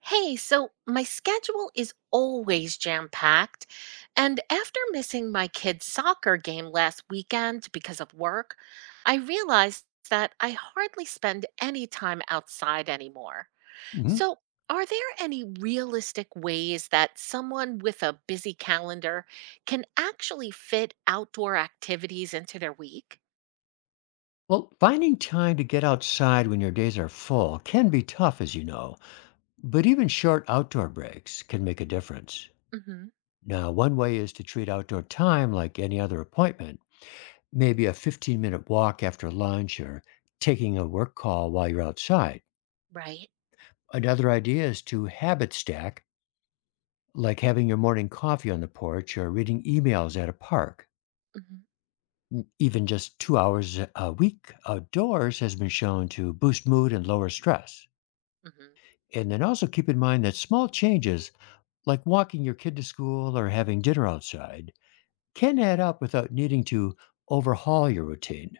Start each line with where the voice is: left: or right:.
right: Hey, so my schedule is always jam-packed, and after missing my kid's soccer game last weekend because of work, I realized that I hardly spend any time outside anymore.
left: Hmm.
right: So, are there any realistic ways that someone with a busy calendar can actually fit outdoor activities into their week?
left: Well, finding time to get outside when your days are full can be tough, as you know, but even short outdoor breaks can make a difference.
right: Mhm.
left: Now, one way is to treat outdoor time like any other appointment, maybe a 15-minute walk after lunch or taking a work call while you're outside.
right: Right.
left: Another idea is to habit stack, like having your morning coffee on the porch or reading emails at a park.
right: Mhm.
left: Even just 2 hours a week outdoors has been shown to boost mood and lower stress.
right: Mhm.
left: And then also keep in mind that small changes, like walking your kid to school or having dinner outside, can add up without needing to overhaul your routine.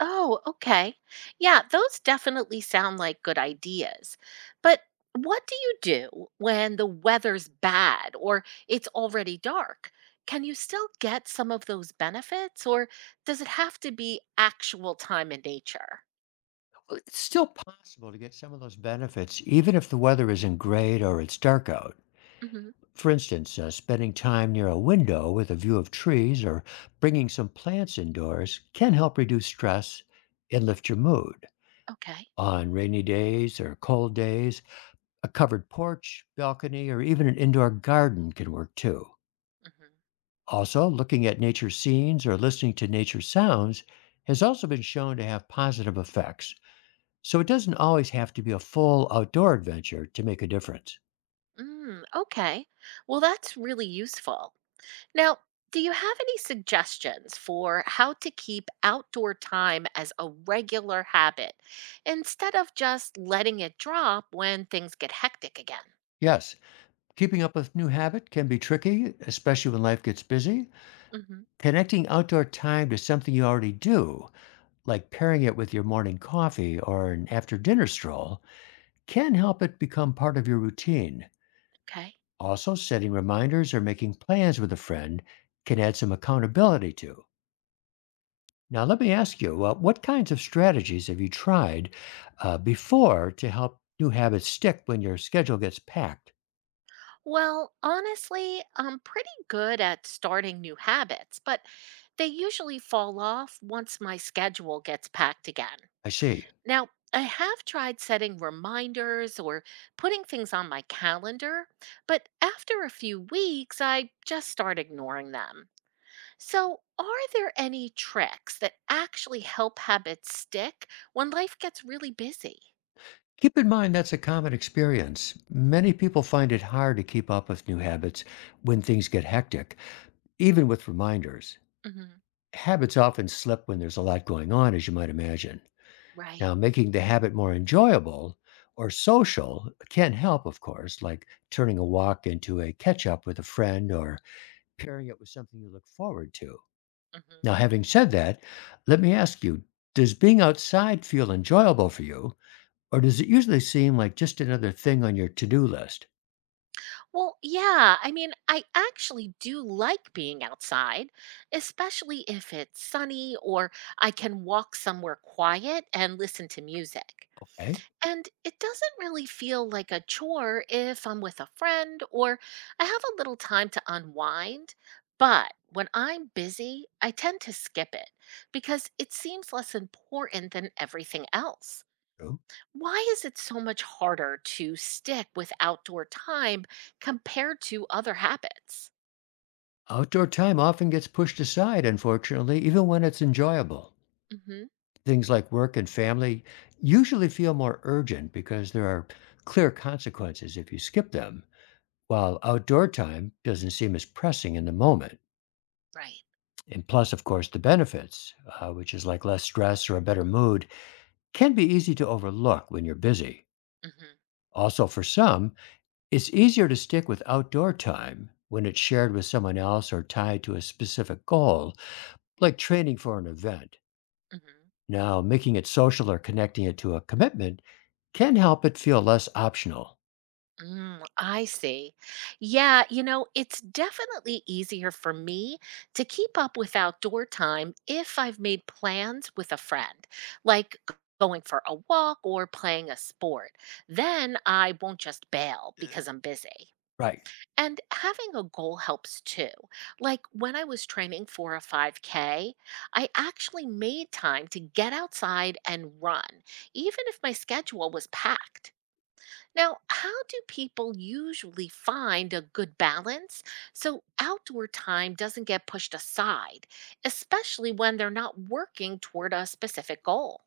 right: Oh, okay. Yeah, those definitely sound like good ideas. But what do you do when the weather's bad or it's already dark? Can you still get some of those benefits or does it have to be actual time in nature?
left: Well, it's still possible to get some of those benefits even if the weather isn't great or it's dark out.
right: Hmm.
left: For instance, spending time near a window with a view of trees or bringing some plants indoors can help reduce stress and lift your mood.
right: Okay.
left: On rainy days or cold days, a covered porch, balcony, or even an indoor garden can work too.
right: Hmm.
left: Also, looking at nature scenes or listening to nature sounds has also been shown to have positive effects, so it doesn't always have to be a full outdoor adventure to make a difference.
right: Mm, okay. Well, that's really useful. Now, do you have any suggestions for how to keep outdoor time as a regular habit instead of just letting it drop when things get hectic again?
left: Yes, keeping up with new habit can be tricky, especially when life gets busy.
right: Hmm.
left: Connecting outdoor time to something you already do, like pairing it with your morning coffee or an after dinner stroll, can help it become part of your routine.
right: Okay.
left: Also, setting reminders or making plans with a friend can add some accountability to. Now, let me ask you, what kinds of strategies have you tried before to help new habits stick when your schedule gets packed?
right: Well, honestly, I'm pretty good at starting new habits, but they usually fall off once my schedule gets packed again.
left: I see.
right: Now, I have tried setting reminders or putting things on my calendar, but after a few weeks, I just start ignoring them. So, are there any tricks that actually help habits stick when life gets really busy?
left: Keep in mind that's a common experience. Many people find it hard to keep up with new habits when things get hectic, even with reminders.
right: Hmm.
left: Habits often slip when there's a lot going on, as you might imagine.
right: Right.
left: Now, making the habit more enjoyable or social can help, of course, like turning a walk into a catch up with a friend or pairing it with something you look forward to.
right: Hmm.
left: Now, having said that, let me ask you, does being outside feel enjoyable for you, or does it usually seem like just another thing on your to do list?
right: Well, yeah. I mean, I actually do like being outside, especially if it's sunny or I can walk somewhere quiet and listen to music.
left: Okay,
right: And it doesn't really feel like a chore if I'm with a friend or I have a little time to unwind. But when I'm busy, I tend to skip it because it seems less important than everything else.
left: true.
right: Why is it so much harder to stick with outdoor time compared to other habits?
left: Outdoor time often gets pushed aside, unfortunately, even when it's enjoyable.
right: Hmm.
left: Things like work and family usually feel more urgent because there are clear consequences if you skip them, while outdoor time doesn't seem as pressing in the moment.
right: Right.
left: And plus, of course, the benefits, which is like less stress or a better mood, can be easy to overlook when you're busy.
right: Hmm.
left: Also, for some, it's easier to stick with outdoor time when it's shared with someone else or tied to a specific goal, like training for an event.
right: Hmm.
left: Now, making it social or connecting it to a commitment can help it feel less optional.
right: Mm, I see. Yeah, you know, it's definitely easier for me to keep up with outdoor time if I've made plans with a friend, like going for a walk or playing a sport. Then I won't just bail because I'm busy.
left: Right.
right: And having a goal helps too. Like when I was training for a 5K, I actually made time to get outside and run, even if my schedule was packed. Now, how do people usually find a good balance so outdoor time doesn't get pushed aside, especially when they're not working toward a specific goal?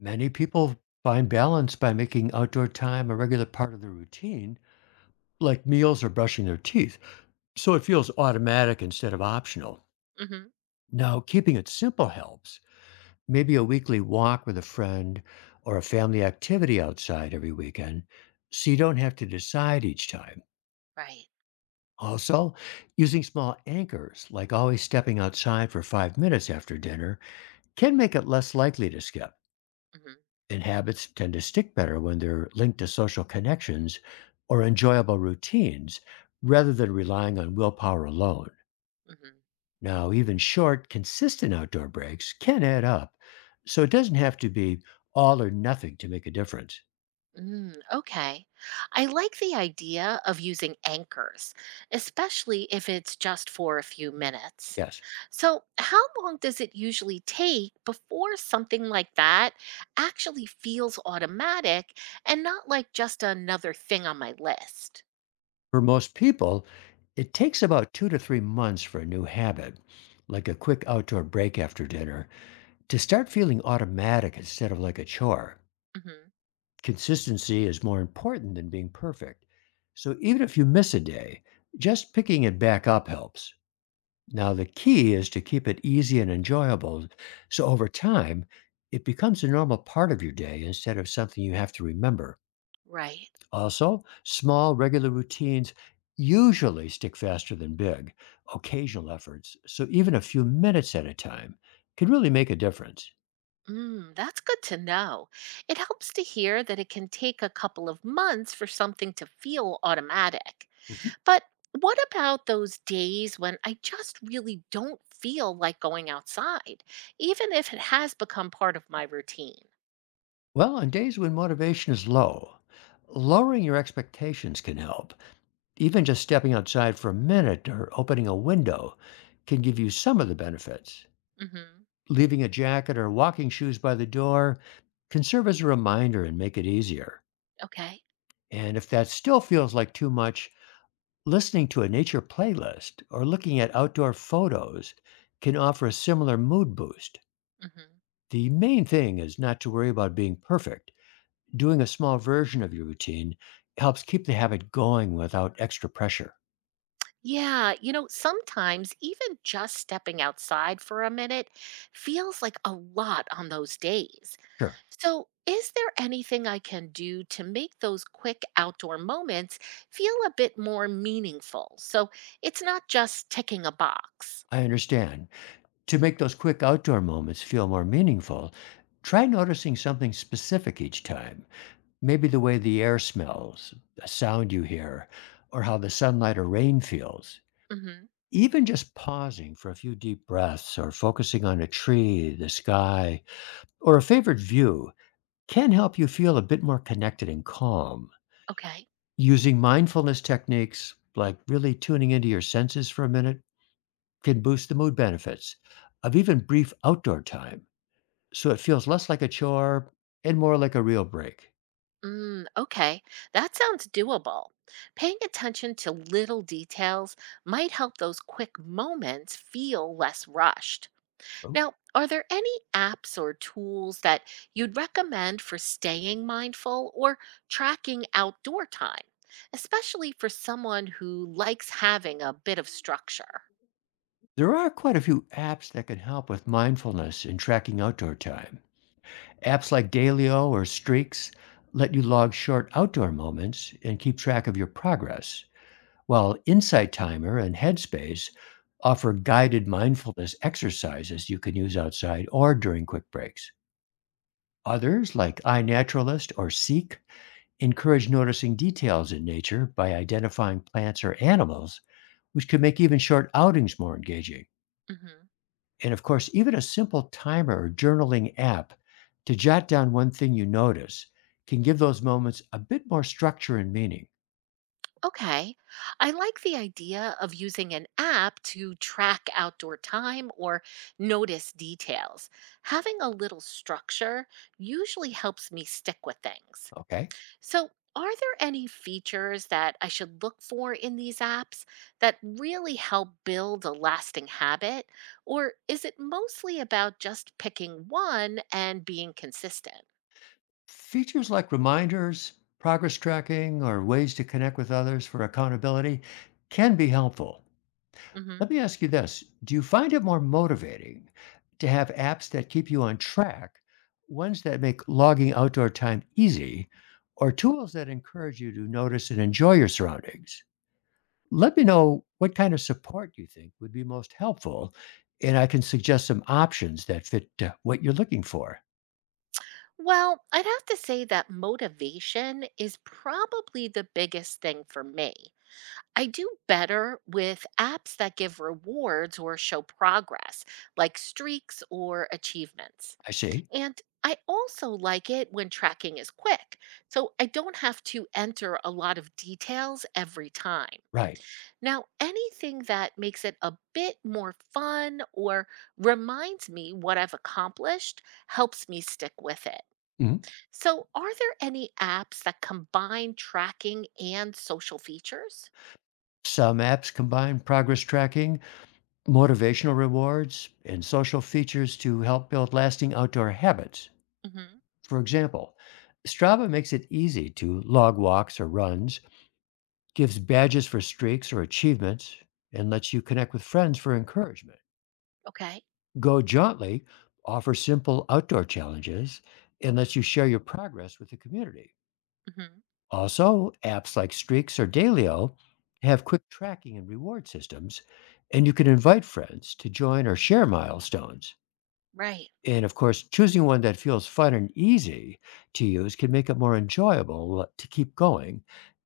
left: Many people find balance by making outdoor time a regular part of their routine, like meals or brushing their teeth, so it feels automatic instead of optional.
right: Hmm.
left: Now, keeping it simple helps. Maybe a weekly walk with a friend or a family activity outside every weekend, so you don't have to decide each time.
right: Right.
left: Also, using small anchors, like always stepping outside for 5 minutes after dinner, can make it less likely to skip.
right: Hmm.
left: And habits tend to stick better when they're linked to social connections or enjoyable routines rather than relying on willpower alone.
right: Hmm.
left: Now, even short, consistent outdoor breaks can add up, so it doesn't have to be all or nothing to make a difference.
right: Mm, okay. I like the idea of using anchors, especially if it's just for a few minutes.
left: Yes.
right: So, how long does it usually take before something like that actually feels automatic and not like just another thing on my list?
left: For most people, it takes about 2 to 3 months for a new habit, like a quick outdoor break after dinner, to start feeling automatic instead of like a chore.
right: Hmm.
left: Consistency is more important than being perfect. So even if you miss a day, just picking it back up helps. Now, the key is to keep it easy and enjoyable. So over time, it becomes a normal part of your day instead of something you have to remember.
right: Right.
left: Also, small, regular routines usually stick faster than big, occasional efforts, so even a few minutes at a time can really make a difference.
right: Mm, that's good to know. It helps to hear that it can take a couple of months for something to feel automatic.
left: Mhm.
right: But what about those days when I just really don't feel like going outside, even if it has become part of my routine?
left: Well, on days when motivation is low, lowering your expectations can help. Even just stepping outside for a minute or opening a window can give you some of the benefits.
right: Hmm.
left: Leaving a jacket or walking shoes by the door can serve as a reminder and make it easier.
right: Okay.
left: And if that still feels like too much, listening to a nature playlist or looking at outdoor photos can offer a similar mood boost.
right: Hmm.
left: The main thing is not to worry about being perfect. Doing a small version of your routine helps keep the habit going without extra pressure.
right: Yeah. You know, sometimes even just stepping outside for a minute feels like a lot on those days.
left: Sure,
right: So, is there anything I can do to make those quick outdoor moments feel a bit more meaningful? So it's not just ticking a box.
left: I understand. To make those quick outdoor moments feel more meaningful, try noticing something specific each time. Maybe the way the air smells, a sound you hear, or how the sunlight or rain feels.
right: Hmm.
left: Even just pausing for a few deep breaths or focusing on a tree, the sky, or a favorite view can help you feel a bit more connected and calm.
right: Okay.
left: Using mindfulness techniques, like really tuning into your senses for a minute, can boost the mood benefits of even brief outdoor time. So it feels less like a chore and more like a real break.
right: Mm, okay, that sounds doable. Paying attention to little details might help those quick moments feel less rushed.
left: Oh,
right: Now, are there any apps or tools that you'd recommend for staying mindful or tracking outdoor time, especially for someone who likes having a bit of structure?
left: there are quite a few apps that can help with mindfulness and tracking outdoor time. Apps like Dailyo or Streaks let you log short outdoor moments and keep track of your progress, while Insight Timer and Headspace offer guided mindfulness exercises you can use outside or during quick breaks. Others, like iNaturalist or Seek, encourage noticing details in nature by identifying plants or animals, which can make even short outings more engaging.
right: Hmm.
left: And of course, even a simple timer or journaling app to jot down one thing you notice can give those moments a bit more structure and meaning.
right: Okay. I like the idea of using an app to track outdoor time or notice details. Having a little structure usually helps me stick with things.
left: Okay.
right: So, are there any features that I should look for in these apps that really help build a lasting habit? Or is it mostly about just picking one and being consistent?
left: Features like reminders, progress tracking, or ways to connect with others for accountability can be helpful.
right: Hmm.
left: Let me ask you this. Do you find it more motivating to have apps that keep you on track, ones that make logging outdoor time easy, or tools that encourage you to notice and enjoy your surroundings? Let me know what kind of support you think would be most helpful, and I can suggest some options that fit what you're looking for.
right: Well, I'd have to say that motivation is probably the biggest thing for me. I do better with apps that give rewards or show progress, like streaks or achievements.
left: I see.
right: And I also like it when tracking is quick, so I don't have to enter a lot of details every time.
left: Right.
right: Now, anything that makes it a bit more fun or reminds me what I've accomplished helps me stick with it.
left: Mhm.
right: So, are there any apps that combine tracking and social features?
left: Some apps combine progress tracking, motivational rewards, and social features to help build lasting outdoor habits.
right: Hmm.
left: For example, Strava makes it easy to log walks or runs, gives badges for streaks or achievements, and lets you connect with friends for encouragement.
right: Okay.
left: Go Jauntly offers simple outdoor challenges and lets you share your progress with the community.
right: Hmm.
left: Also, apps like Streaks or Dalio have quick tracking and reward systems, and you can invite friends to join or share milestones.
right: Right.
left: And of course, choosing one that feels fun and easy to use can make it more enjoyable to keep going,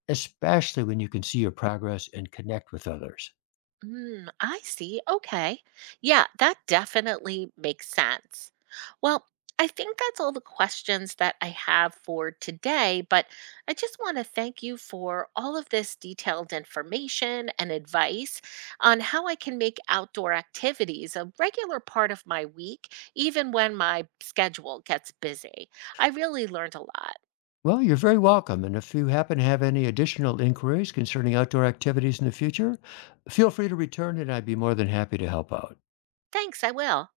left: especially when you can see your progress and connect with others.
right: Mm, I see. Okay. Yeah, that definitely makes sense. Well, I think that's all the questions that I have for today, but I just want to thank you for all of this detailed information and advice on how I can make outdoor activities a regular part of my week, even when my schedule gets busy. I really learned a lot.
left: Well, you're very welcome. And if you happen to have any additional inquiries concerning outdoor activities in the future, feel free to return and I'd be more than happy to help out.
right: Thanks, I will.